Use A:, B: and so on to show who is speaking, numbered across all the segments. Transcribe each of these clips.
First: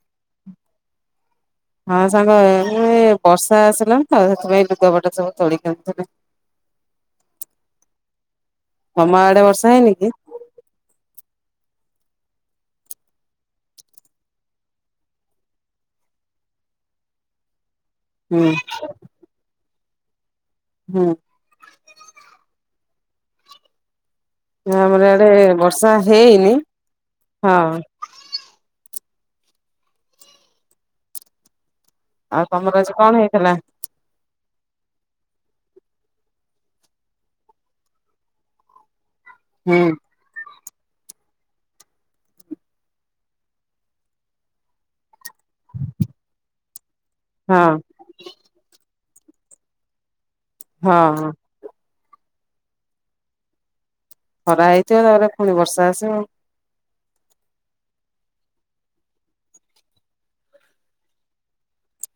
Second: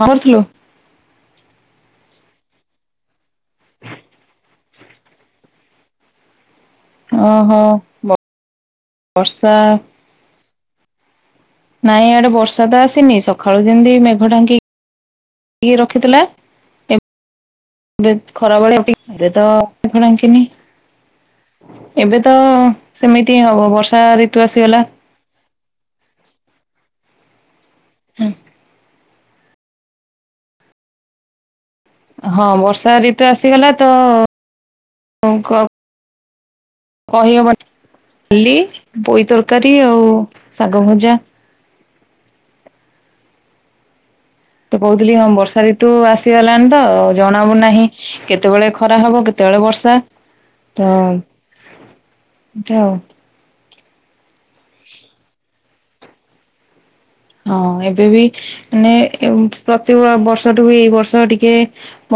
A: କଣ କରୁଥିଲୁ?
B: ସାଙ୍ଗ ମୁଁ ଏ ବର୍ଷା ଆସିଲାଣିି ତ ସେଥିପାଇଁ ଲୁଗାପଟା ସବୁ ତୋଳି କି ଆଣୁଥିଲି।
A: ଓହୋ।
B: ତମ ଆଡେ ବର୍ଷା ହେଇନି କି?
A: ନାଇଁ ଆଡେ ବର୍ଷା ତ ଆସିନି ସକାଳୁ ଯେମିତି ମେଘ ଢାଙ୍କି ହେଇକି କି ରଖିଥିଲା ଏ ଖରା ଭଳିଆ ଅପେକ୍ଷାରେ ତ [unintelligible] ଏବେ ତ ସେମିତି ହିଁ ହବ ବର୍ଷା ଆସିଗଲା
B: ଆମର ଆଡେ ବର୍ଷା ହେଇନି। ହଁ।
A: [inaudible] ହଁ ବର୍ଷା ଋତୁ ଆସିଗଲା ତଅ। କହି ହବନି। ପୋଇ ତରକାରୀ ଆଉ ଶାଗଭଜା। ତ କହୁଥିଲି [unintelligible] ବର୍ଷା ରିତୁ ଆସିଗଲାଣି ତ ଜଣବୁ ନାହିଁ କେତେବେଳେ ଖରା ହବ। କେତେବେଳେ ବର୍ଷା।
B: ହଁ ହଁ।
A: ଯାଉ।
B: ଖରା ହେଇଥିବ ତାପରେ ପୁଣି ବର୍ଷା। ଆସ।
A: ହଁ ଏବେ ବି ମାନେ ପ୍ରତି ବର୍ଷଠୁ ବି ଏଇ ବର୍ଷ ଟିକେ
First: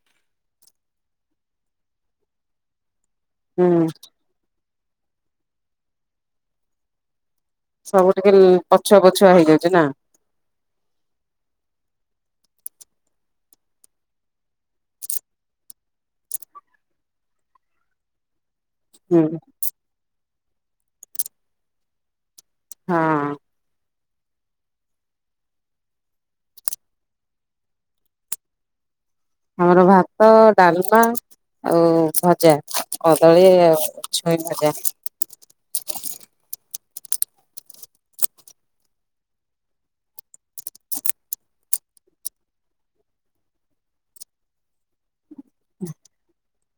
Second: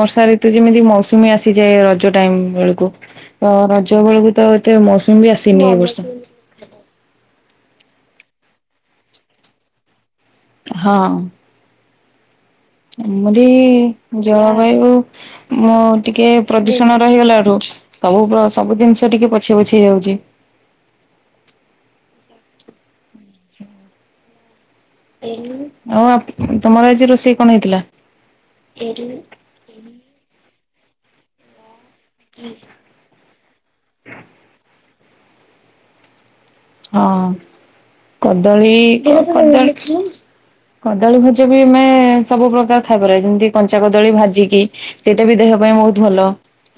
A: ବର୍ଷା ଋତୁ ଯେମିତି ମୌସୁମୀ ଆସିଯାଏ, ରଜ ଟାଇମ ବେଳକୁ। ତ ରଜ ବେଳକୁ ତ। ତ ମୌସମ ବି ଆସି ନି ଏ ବଷ।
B: ସବୁ ଟିକେ ପଛୁଆ ପଛୁଆ ହେଇଯାଉଛି ନା।
A: ହଁ। ଆମରି ଜଳବାୟୁ ମୁ ଟିକେ ପ୍ରଦୂଷଣ ରହିଗଲାରୁୁ ସବୁ ସବୁ ଜିନିଷ ଟିକେ ପଛେ ପଛେ ହେଇ ଯାଉଛି।
B: ହଁ।
A: ଆଉ ତମର ଆଜି ରୋଷେଇ କଣ ହେଇଥିଲା?
B: ଆମର ଭାତ ଡାଲମା। ଆଉ ଭଜା, କଦଳୀ ଆଉ ଛୁଇଁ ଭଜା।
A: ହଁ କଦଳୀ କଦଳୀ ଭଜା ବି ଆମେ ସବୁ ପ୍ରକାର ଖାଇପାର ଯେମିତି କଞ୍ଚା କଦଳୀ ଭାଜିକି ଏଟେ ବି ଦେହ ପାଇଁ ବହୁତ ଭଲ।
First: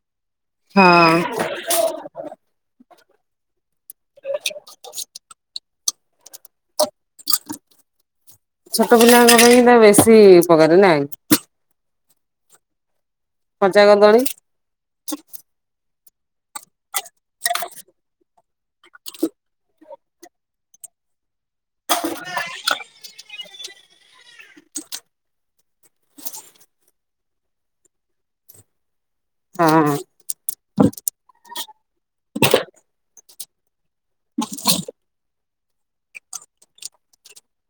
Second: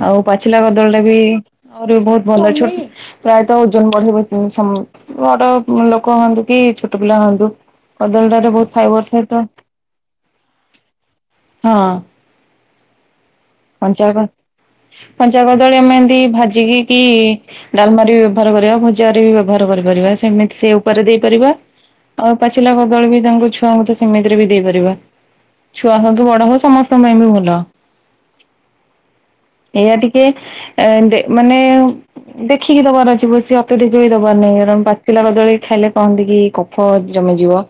A: ହଉ। ପାଚିଲା କଦଳଟା ବି ଆହୁ ବି ବହୁତ ଭଲ ଛୋଟ ପ୍ରାୟତ ଓଜନ ବଢିବ ତିନି କହନ୍ତୁ କି ଛୋ ପିଲ ହୁନ୍ତୁ କଦଳୀ ଟରେ ବହୁତ ଫାଇବର ଥାଏ ତ ହଁ। ପଞ୍ଚାଗ, କଞ୍ଚା କଦଳୀ। ଟିକେ ଭାଜିକି କି ଡାଲମାରି। [unintelligible] ଘର କରିପାରିବା ସେମିତି ସେ ଉପରେ ଦେଇପାରିବା ଆଉ ପାଚିଲାଖ ଦଳ ବି ତାଙ୍କୁ ଛ ଛୁଆଙ୍କୁ ତ ସେମିତିରେ ବି ଦେଇପାରିବା। ଛୁଆ ହଉ ତ ବଡ ହଉ ସମସ୍ତଙ୍କ ପାଇଁ ବି ଭଲ। ଏଇଆ ଟିକେ ଏ ମାନେ ଦେଖିକି ତ କରଛିିବ ବ ସ ଅତେ ଦେଖିବ। ଦବାର ନାହିଁ କାରଣ ପାଚିଲା କଦଳୀ ଖାଇଲେ କହନ୍ତି କି କଫ ଜମିଯିବ।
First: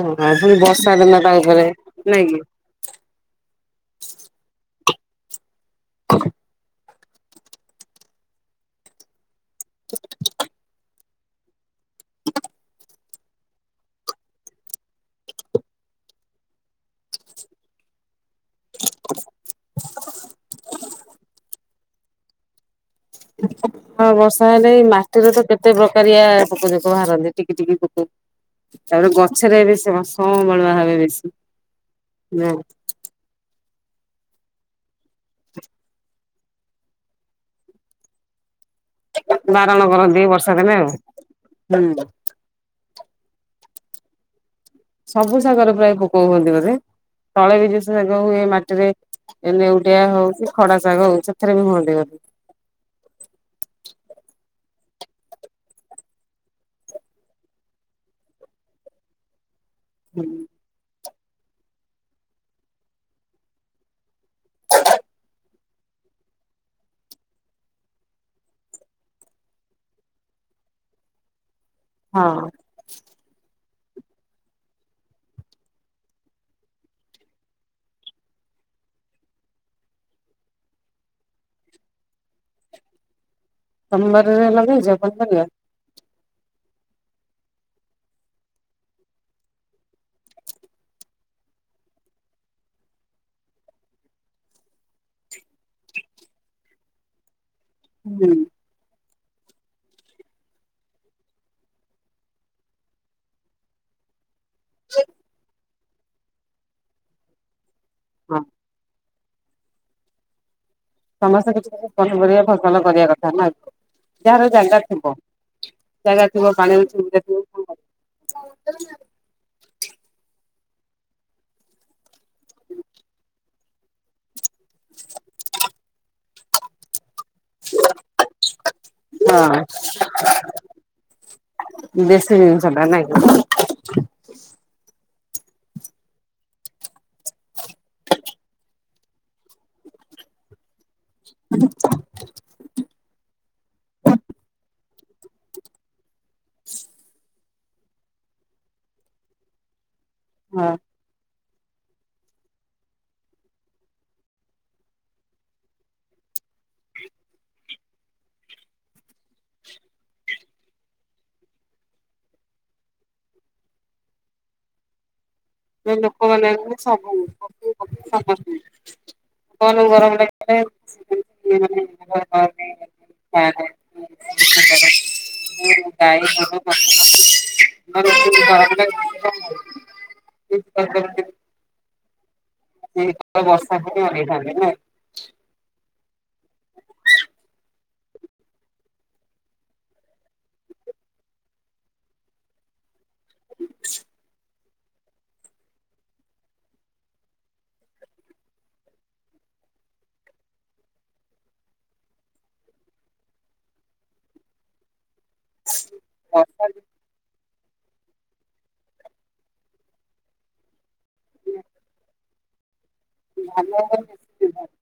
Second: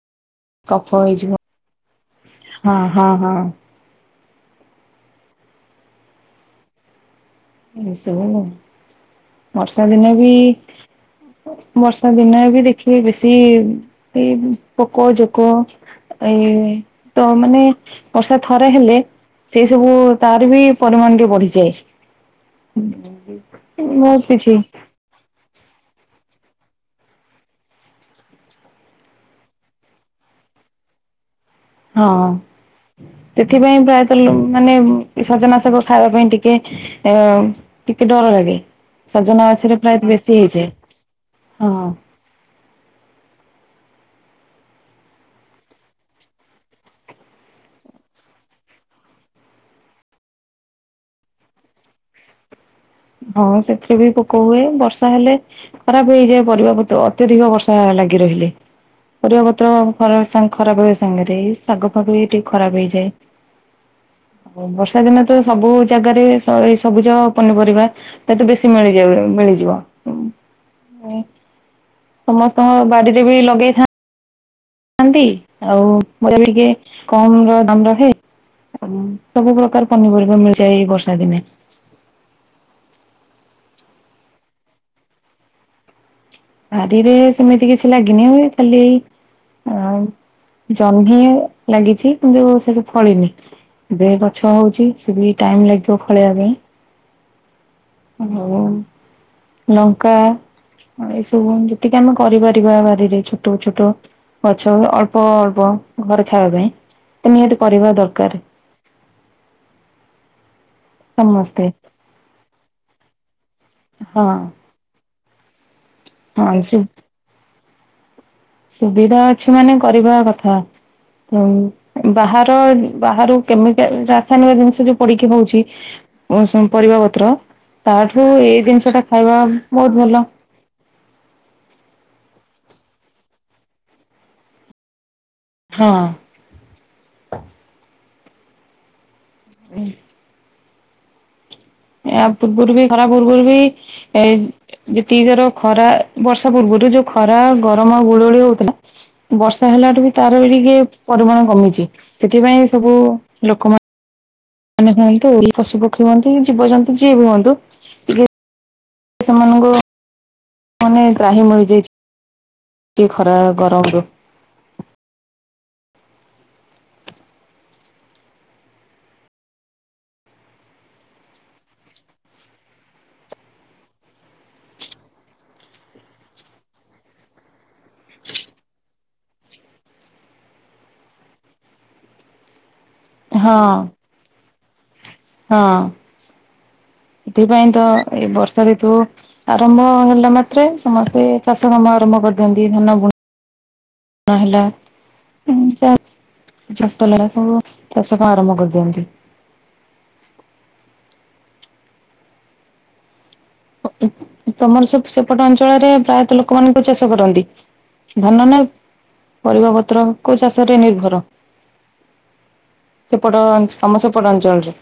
B: ହଁ ପୁଣି
A: କଫ
B: ବର୍ଷା ଦିନ
A: ହେଇଯିବ
B: ତାପରେ ନାଇଁ
A: ହଁ
B: କି
A: ହଁ ହଁ
B: [inaudible]
A: ମିଶିବୁ ହେଲା। ବର୍ଷା ଦିନେ ବି ବର୍ଷା ଦିନ ବି ଦେଖିବେ ବେଶୀ ଏଇ ପୋକ ଜୋକ ଏ ତ ମାନେ ବର୍ଷା ଥରେ ହେଲେ ସେଇ ସବୁ ତାର ବି ପରିମାଣ ଟିକେ ବଢିଯାଏ। ହୁଁ।
B: ହଁ ବର୍ଷା ହେଲେ ଏଇ ମାଟିର ତ କେତେ ପ୍ରକାର ୟଆ ପୋକ ଜୋକ ବାହାରନ୍ତି। ଟିକେ ଟିକେ ପୋକ ତାପରେ ଗଛରେ ବ ସେ ସମ୍ବାଳୁଆ ଭାବେ ବେଶୀ।
A: ହଁ ସେ ଏଥିପାଇଁ ପ୍ରାୟତଃ ମାନେ ସଜନାଶକ ଖାଇବା ପାଇଁ ଟିକେ ଟିକେ ଅ ଟିକେ ଡର ଲାଗେ। ସଜନା ଗଛରେ ପ୍ରାୟତ ବେଶୀ ହେଇଯାଏ [inaudible] ହଁ।
B: ସବୁ ଶାଗରେ ପ୍ରାୟ ପୋକ ହୁଅନ୍ତି। ବୋଧେ ତଳେ ବିଜଷ ଶାଗ ହୁଏ ମାଟିରେ ନେଉଟିଆ ହଉଛି ଖଡା ଶାଗ ହଉଛି ସେଥିରେ ବି ହୁଅନ୍ତି ବୋଧେ
A: ହଁ ସେଥିରେ ବି ପୋକ ହୁଏ। ବର୍ଷା ହେଲେ ଖରାପ ହେଇଯାଏ। ପରିବାତ୍ତ ଅତ୍ୟଧିକ ବର୍ଷା ଲାଗି ରହିଲେ ପରିବା [unintelligible] ସାଙ୍ଗରେ ଶାଗ ଫାଗ ବି ଟିକେ ଖରାପ ହେଇଯାଏ। ଆଉ ବର୍ଷା ଦିନ ତ ସବୁ ଜାଗାରେ ଏଇ ସବୁ ଯାଗ ପନିପରିବା ତା ତେ ବେଶୀ ମିଳିଯ ମିଳିଯିବ। [inaudible] ସମସ୍ତଙ୍କ ବାଡିରେ ବି ଲଗେଇଥାନ୍ତି। ନ୍ତି ଆଉ ମ ଟିକେ କମ ର ଦାମ ରହେ। ସବୁ ପ୍ରକାର ପନିପରିବା ମିଳିଯାଏ। ଏ ବର୍ଷା ଦିନେ
B: ତମ ବାରିରେ ଲଗେଇଛ ପନିପରିବା।
A: ବାରିରେ ସେମିତି କିଛି ଲାଗିନିଏ ଖାଲି ଜହ୍ନି ଲାଗିଛି କିନ୍ତୁ ସେ ସବୁ ଫଳିନି। ଏବେ ଗଛ ହଉଛି ସେ ବି ଟାଇମ ଲାଗିବ ଫଳିଇବା ପାଇଁ। ହଁ। ଲଙ୍କା ଯେତିକି ଆମେ କରିପାରିବା ବାରିରେ ଛୋଟ ଛୋଟ ଗଛର ଅଳ୍ପ ଅଳ୍ପ ଘର ଖାଇବା ପାଇଁ ନିହାତି ପରିବା ଦରକାର?
B: ସମସ୍ତେ କିଛି ପନିପରିବା ଫସଲ କରିବା କଥା ନା ଆ।
A: ହଁ
B: ଯହାର ଜାଗା ହଁ। [inaudible] ଜାଗା
A: ହଁ
B: ଥିବ, ପାଣି ଅସୁବିଧା ଥିବ।
A: ସୁବିଧା ଅଛି ମାନେ କରିବା କଥା ବାହାର ବାହର। [unintelligible] ସାନ ଜିନିଷ ଯୋଉ ପଡିକି ହଉଛି। ଓ ହୋ ପରିବାପତ୍ର। ତାଠୁ ଏଇ ଜିନିଷ ଟା ଖାଇବା ବହୁତ ଭଲ।
B: ସେ। [unintelligible]
A: ହଁ। ହଁ। ଆ ପୂର୍ବରୁବି ଖରା ପୂର୍ବରୁ ବି ଏ ଯେତିକି ଯର ଖରା ବର୍ଷା ପୂର୍ବରୁ ଯୋଉ ଖରା ଗରମ ଗୁଳୁ ଗୁଳି ହଉଥିଲା ବର୍ଷା ହେଲାଠୁ ତାର ବି ଟିକେ ପରିମାଣ କମିଛି ସେଥିପାଇଁ ସବୁ ଲୋକମାନେ ହୁଅନ୍ତୁ ପଶୁ ପକ୍ଷୀ ହୁଅନ୍ତି ଜୀବଜନ୍ତୁ ଯିଏ ହୁଅନ୍ତୁ ଟ ସେମାନଙ୍କୁ ମାନେ ତ୍ରାହି ମିଳିଯାଇଛି ଖରା ଗରମରୁୁ।
B: ଲୋକମାନେ। [unintelligible] [unintelligible] [inaudible] [inaudible] ସେଇ
A: ହଁ
B: ବର୍ଷା କୁ ହିଁ ଅନେଇଥାନ୍ତି ନା?
A: ହଁ ସେଥିପାଇଁ ତ ଏଇ ବର୍ଷା ଋତୁ ଆରମ୍ଭ ହେଲା ମାତ୍ରେ ସମସ୍ତେ ଚାଷ କାମ ଆରମ୍ଭ କରିଦିଅନ୍ତି। ଧାନ ବୁଣ ନହେଲା। ଚାଷ ହେଲା ସବୁ ଚାଷ କାମ ଆରମ୍ଭ କରିଦିଅନ୍ତି। [unintelligible] ତମର ସବୁ ଏପଟ ଅଞ୍ଚଳରେ ପ୍ରାୟତଃ ଲୋକ ମାନଙ୍କୁ ଚାଷ କରନ୍ତି। ଧାନ ନା ପରିବା ପତ୍ର କୋଉ ଚାଷରେ ନିର୍ଭର? ସେପଟ ତମ ସେପଟ ଅଞ୍ଚଳରେ।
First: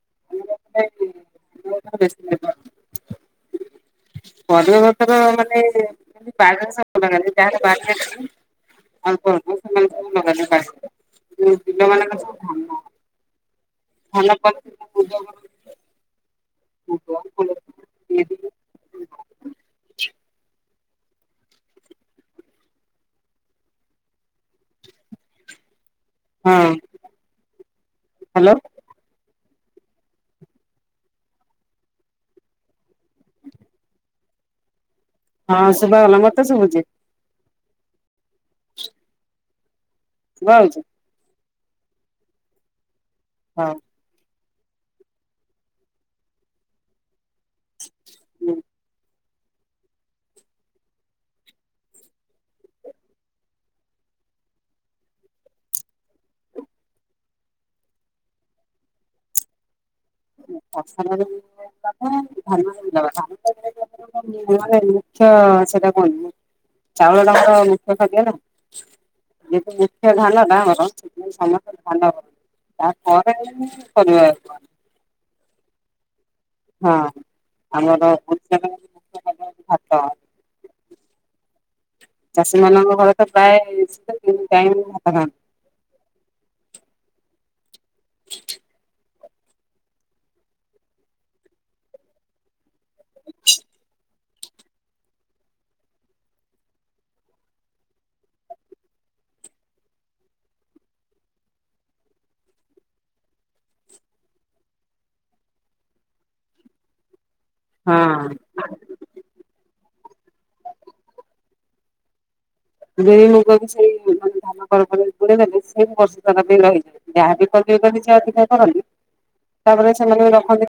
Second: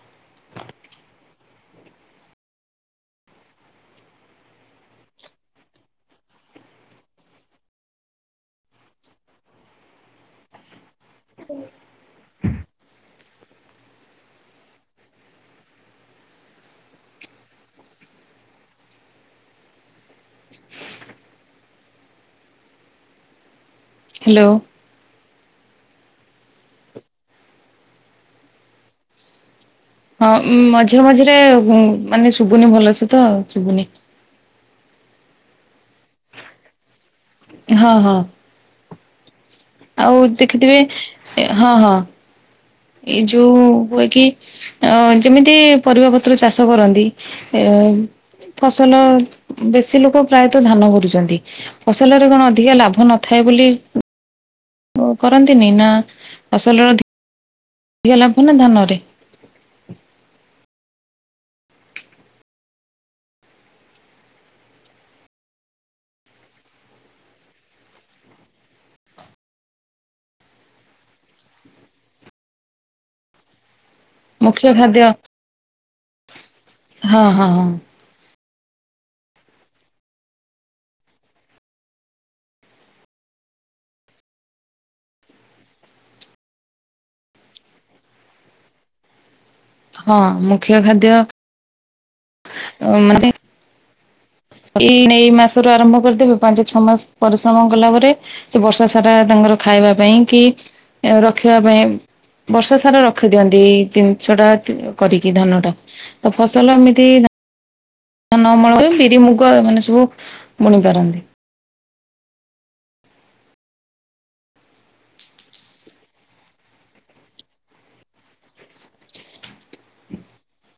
B: [unintelligible] ହୁଁ ପିଲ ମାନ କ। [inaudible] [unintelligible] [unintelligible]
A: ହ୍ୟାଲୋ।
B: ହଁ ହ୍ୟାଲୋ।
A: ହଁ ମଝିରେ ମଝିରେ ମାନେ ଶୁଭୁନି ଭଲସେ ତ ଶୁଭୁନି
B: ହଁ ଶୁଭା ଗଲା ମତେ ଶୁଭୁଛି।
A: ହଁ ହଁ। ଆଉ ଦେଖିଥିବେ ହଁ ହଁ। ଏଇ ଯୋଉ ହୁଏ କି ଅ ଯେମିତି ପରିବା ପତ୍ର ଚାଷ କରନ୍ତି ଏ ଫସଲ ବେଶୀ ଲୋକ ପ୍ରାୟତଃ ଧାନ କରୁଚନ୍ତି। ଫସଲରେ କଣ ଅଧିକା ଲାଭ ନଥାଏ ବୋଲି କରନ୍ତିନି ନା ଫସଲର ଅଧିକା ଲାଭ ନା ଧାନରେ?
B: ମାନେ ମୁଖ୍ୟ ସେଟା କୁହନ୍ତି। ଚାଉଳଟା ଆମର ମୁଖ୍ୟ ଖାଦ୍ୟ ନା। ଯେମିତି ମୁଖ୍ୟ ଧାନଟା ସେଥିପାଇଁ ସମସ୍ତେ ଧାନ କରନ୍ତି। ତାପରେ ଯାଇ
A: ମୁଖ୍ୟ ଖାଦ୍ୟ।
B: ହଁ
A: ହଁ ହଁ
B: ଆମର ଚାଷୀ ମାନଙ୍କ ଘରେ ତ ପ୍ରାୟେ ସେ ତିନି ଟାଇମ୍ ତ ଭାତ ଖାଆନ୍ତି।
A: ହଁ ମୁଖ୍ୟ ଖାଦ୍ୟ ଓ ମାନେ ଏଇ ଏଇ ମାସରୁ ଆରମ୍ଭ କରିଦେବେ ପାଞ୍ଚ ଛଅ ମାସ ପରିଶ୍ରମ କଲା ପରେ ସେ ବର୍ଷ ସାରା ତାଙ୍କର ଖାଇବା ପାଇଁ କି ରଖିବା ପାଇଁ ବର୍ଷ ସାରା ରଖିଦିଅନ୍ତି ଏଇ ଜନିଷ ଟା କରିକି ଧାନଟା। ତ ଫସଲ ଏମିତି ଧାନ ଅମଳ ହୁଏ। ବିରି, ମୁଗ ଏମାନେ ସବୁ ବୁ ବୁଣି ପାରନ୍ତି।
B: ବିରି ମୁଗ ବି ସେଇ ମାନେ ଧାନ ପରେ ପରେ ବୁଣିଦେଲେ ସେ ବି ବର୍ଷ ସାରା ପାଇଁ ରହିଯାଏ। ଯାହା ବିି କରିବ କଲେ ସେ ଅଧିକା କରନ୍ତି ତାପରେ ସେମାନେ ବି ରଖନ୍ତି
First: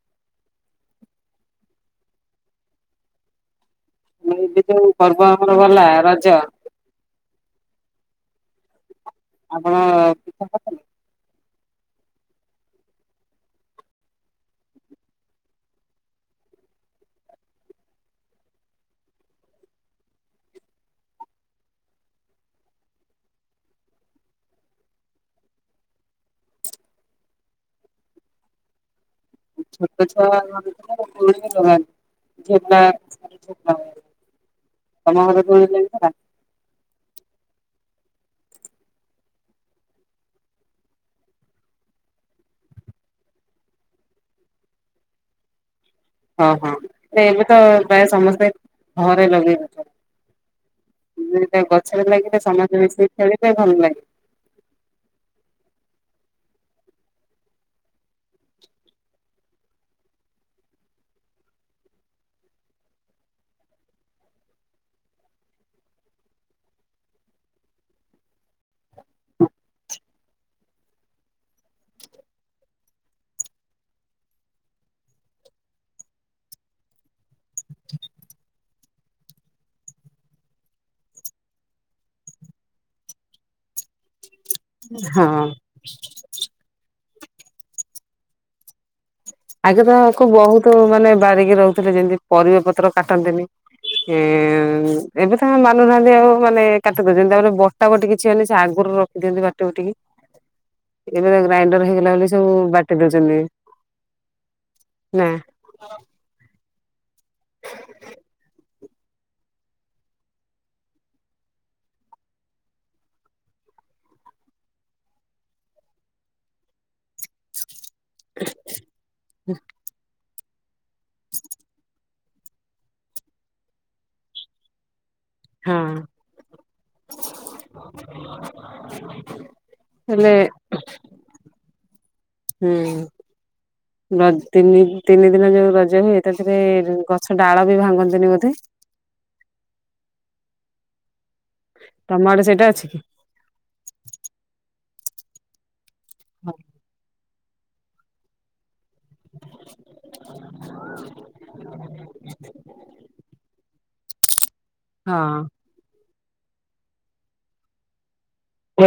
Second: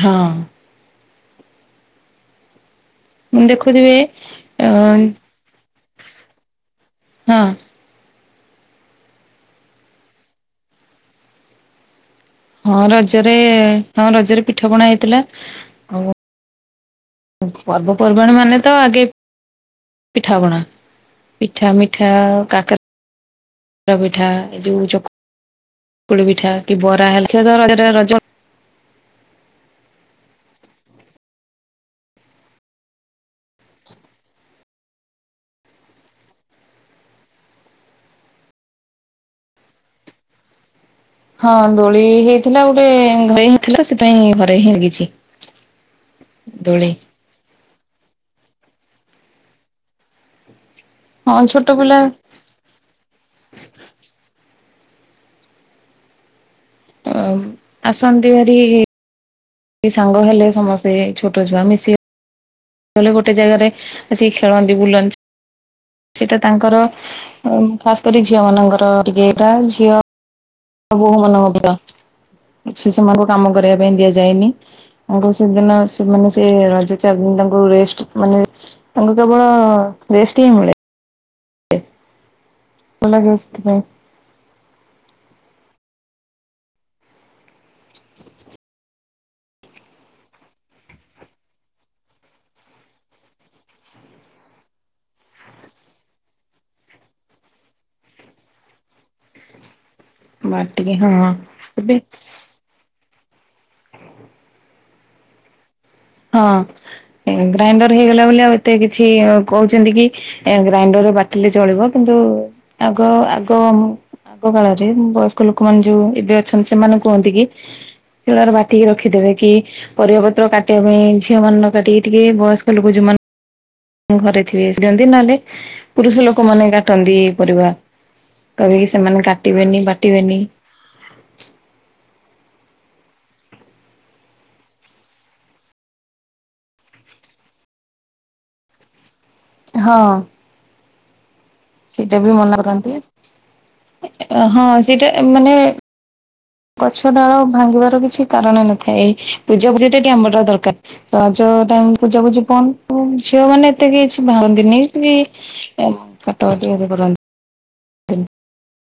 A: ହଁ। ମୁଁ ଦେଖୁ ଖୁଥିବେ ଆନ୍
B: ରଜ।
A: ହଁ।
B: ଆପଣ ପିଠା କରିଥିଲେ?
A: ହଁ ରଜରେ ହଁ ରଜରେ ପିଠା ପଣା ହେଇଥିଲା। ଆଉ ପର୍ବପର୍ବାଣି ମାନେ ତ ଆଗେ ପିଠାପଣା। ପିଠା ମିଠା କାକରା ପିଠା ଏ ଯୋଉ ଚକୁଳି ପିଠା କି ବରା ହେଲା ଜାଣିଥିବ ତ ରଜଟା ରଜ ଭଳିଆ
B: ଛୋଟଛୁଆ [unintelligible] [unintelligible] ତମ ଘର ପୁଣି କେନ୍ଦରା?
A: ହଁ ଦୋଳି ହେଇଥିଲା ଗୋଟେ ଘରେ ହେଇଥିଲା। ସେଥିପାଇଁ ଘରେ ହିଁ ଲାଗିଛି।
B: ହଁ ହଁ।
A: ଦୋଳି।
B: ସେ ଏମି ତି ତ ପ୍ରାୟ ସମସ୍ତେ ଘରେ ଲଗେଇ
A: ହଁ
B: ନଥିଲେ। ଟ
A: ଛୋଟ ପିଲା
B: ଗଛରେ ଲାଗିଲେ ସମସ୍ତେ ମିଶିକି ଖେଳିବେ ଭଲ ଲାଗେ।
A: ଆଉ ଆସନ୍ତି ଭାରି ସେଇ ସାଙ୍ଗ ହେଲେ ସମସ୍ତେ ଛୋଟ ଛୁଆ ମିଶିଲେ ଲେ ଗୋଟେ ଜାଗାରେ ମିଶିକି ଖେଳନ୍ତି ବୁଲନ୍ତି। ସେଇଟା ତାଙ୍କର ଖାସ କରି ଝିଅ ମାନଙ୍କର ଟିକେ ଏଇଟା ଝିଅ ବୋହୂ ମାନଙ୍କ ଦିନ। ସେ ସେମାନଙ୍କୁ କାମ କରିବା ପାଇଁ ଦିଆଯାଏନି। ତାଙ୍କୁ ସେଦିନ ସେମାନେ ସେ ରଜ ଚାରି ଦିନ ତାଙ୍କୁ ରେଷ୍ଟ ମାନେ ତାଙ୍କୁ କେବଳ ରେଷ୍ଟ ହିଁ ମିଳେ। କଲାଗସ୍ଥି ଭ
B: ହଁ।
A: [inaudible]
B: ଆଗେ ତକୁ ବହୁତ ମାନେ ବାରିକି ରହୁଥିଲେ ଯେମିତି ପରିବା ପତ୍ର କାଟନ୍ତିନି ଏବେ ତ ମାନୁନାହାନ୍ତି ଆଉ ମାନେ କାଟତି ଯେମିତି ତାପରେ ବଟା ବଟି କିଛିନି ସେ ଆଗରୁ ରଖିଦିଅନ୍ତି ବାଟି ବଟିକି।
A: ବାଟିକି ହଁ
B: ଏବେ ଗ୍ରାଇଣ୍ଡର
A: ଏବେ
B: ହେଇଗଲା ବୋଲି ସବୁ ବାଟି ଦଉଛନ୍ତି। ନା।
A: ହଁ ଗ୍ରାଇଣ୍ଡର ହେଇଗଲା ବୋଲି ଆଉ ଏତେ କିଛି କହୁଛନ୍ତି କି ଗ୍ରାଇଣ୍ଡର ବାଟିଲେ ଚଳିବ କିନ୍ତୁ ଆଗ ଆଗ ଆଗ କାଳରେ ବୟସ୍କ ଲୋକମାନେ ଯୋଉ ଏବେ ଅଛନ୍ତି ସେମାନେ କୁହନ୍ତି କି। ଶିଳରେ ବାଟିକି ରଖିଦେବେ କି ପରିବା [inaudible] କାଟିବା ପାଇଁ ଝିଅ ମାନେ ନ କାଟିକି ଟିକେ ବୟସ୍କ ଲୋକ ଯଉମାନେ ଘରେ ଥିବେ। ନ ହେଲେ ପୁରୁଷ ଲୋକମାନେ କାଟନ୍ତି ଏ ପରିବା କହିକି ସେମାନେ କାଟିବେନି ବାଟିବେନି।
B: ହୁଁ ତିନି ତିନି ଦିନ ଯୋଉ ରଜ ହୁଏ ତାଥିରେ ଗଛ ଡାଳ ବି ଭାଙ୍ଗନ୍ତିନି ବୋଧେ।
A: ହଁ। ସେଇଟା ବି ମନଅ କରନ୍ତି ହଁ ସେଇଟା। ମାନେ। ଗଛଡାଳ। ଭାଙ୍ଗିବାର କିଛି କାରଣ ନ। ପୂଜାପୂଜି ଟ ଟିକ ଆମ୍ବର ଦରକାର ତ ଯ ଟାଇମ ପୂଜା ପୂଜି ପ ଝିଅ ମାନେ ଏତେ କି। ଭା [inaudible] ଦିନି କି ବି। କାଟବାଟି ଏ [inaudible] [inaudible]
B: [inaudible]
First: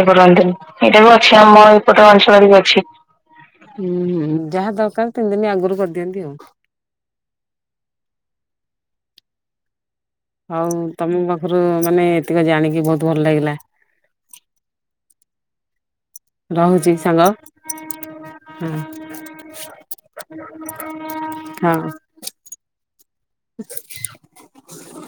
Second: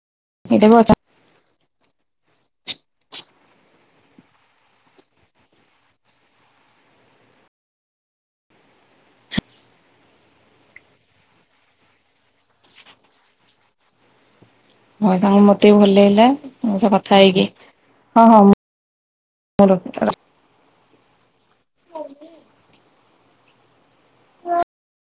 A: ବି କଥା
B: ଏଇଟାକୁ ଅଛି ଆମ ଏଇପଟ ଅଞ୍ଚଳରେ ବି ଅଛି। ହୁଁ ହୁଁ ଯାହା ଦରକାର ତିନି ଦିନ ଆଗରୁ କରିଦିଅନ୍ତି ଆଉ। ହଉ ତମ ପାଖରୁ ମାନେ ଏତିକ ଜାଣିକି ବହୁତ ଭଲ ଲାଗିଲା।
A: ହଁ ସାଙ୍ଗ ମତେ ବି ଭଲ ଲାଗିଲା ତମ ସହ କଥା ହେଇକି ହଁ ହଁ।
B: [inaudible]
A: [unintelligible]
B: [inaudible]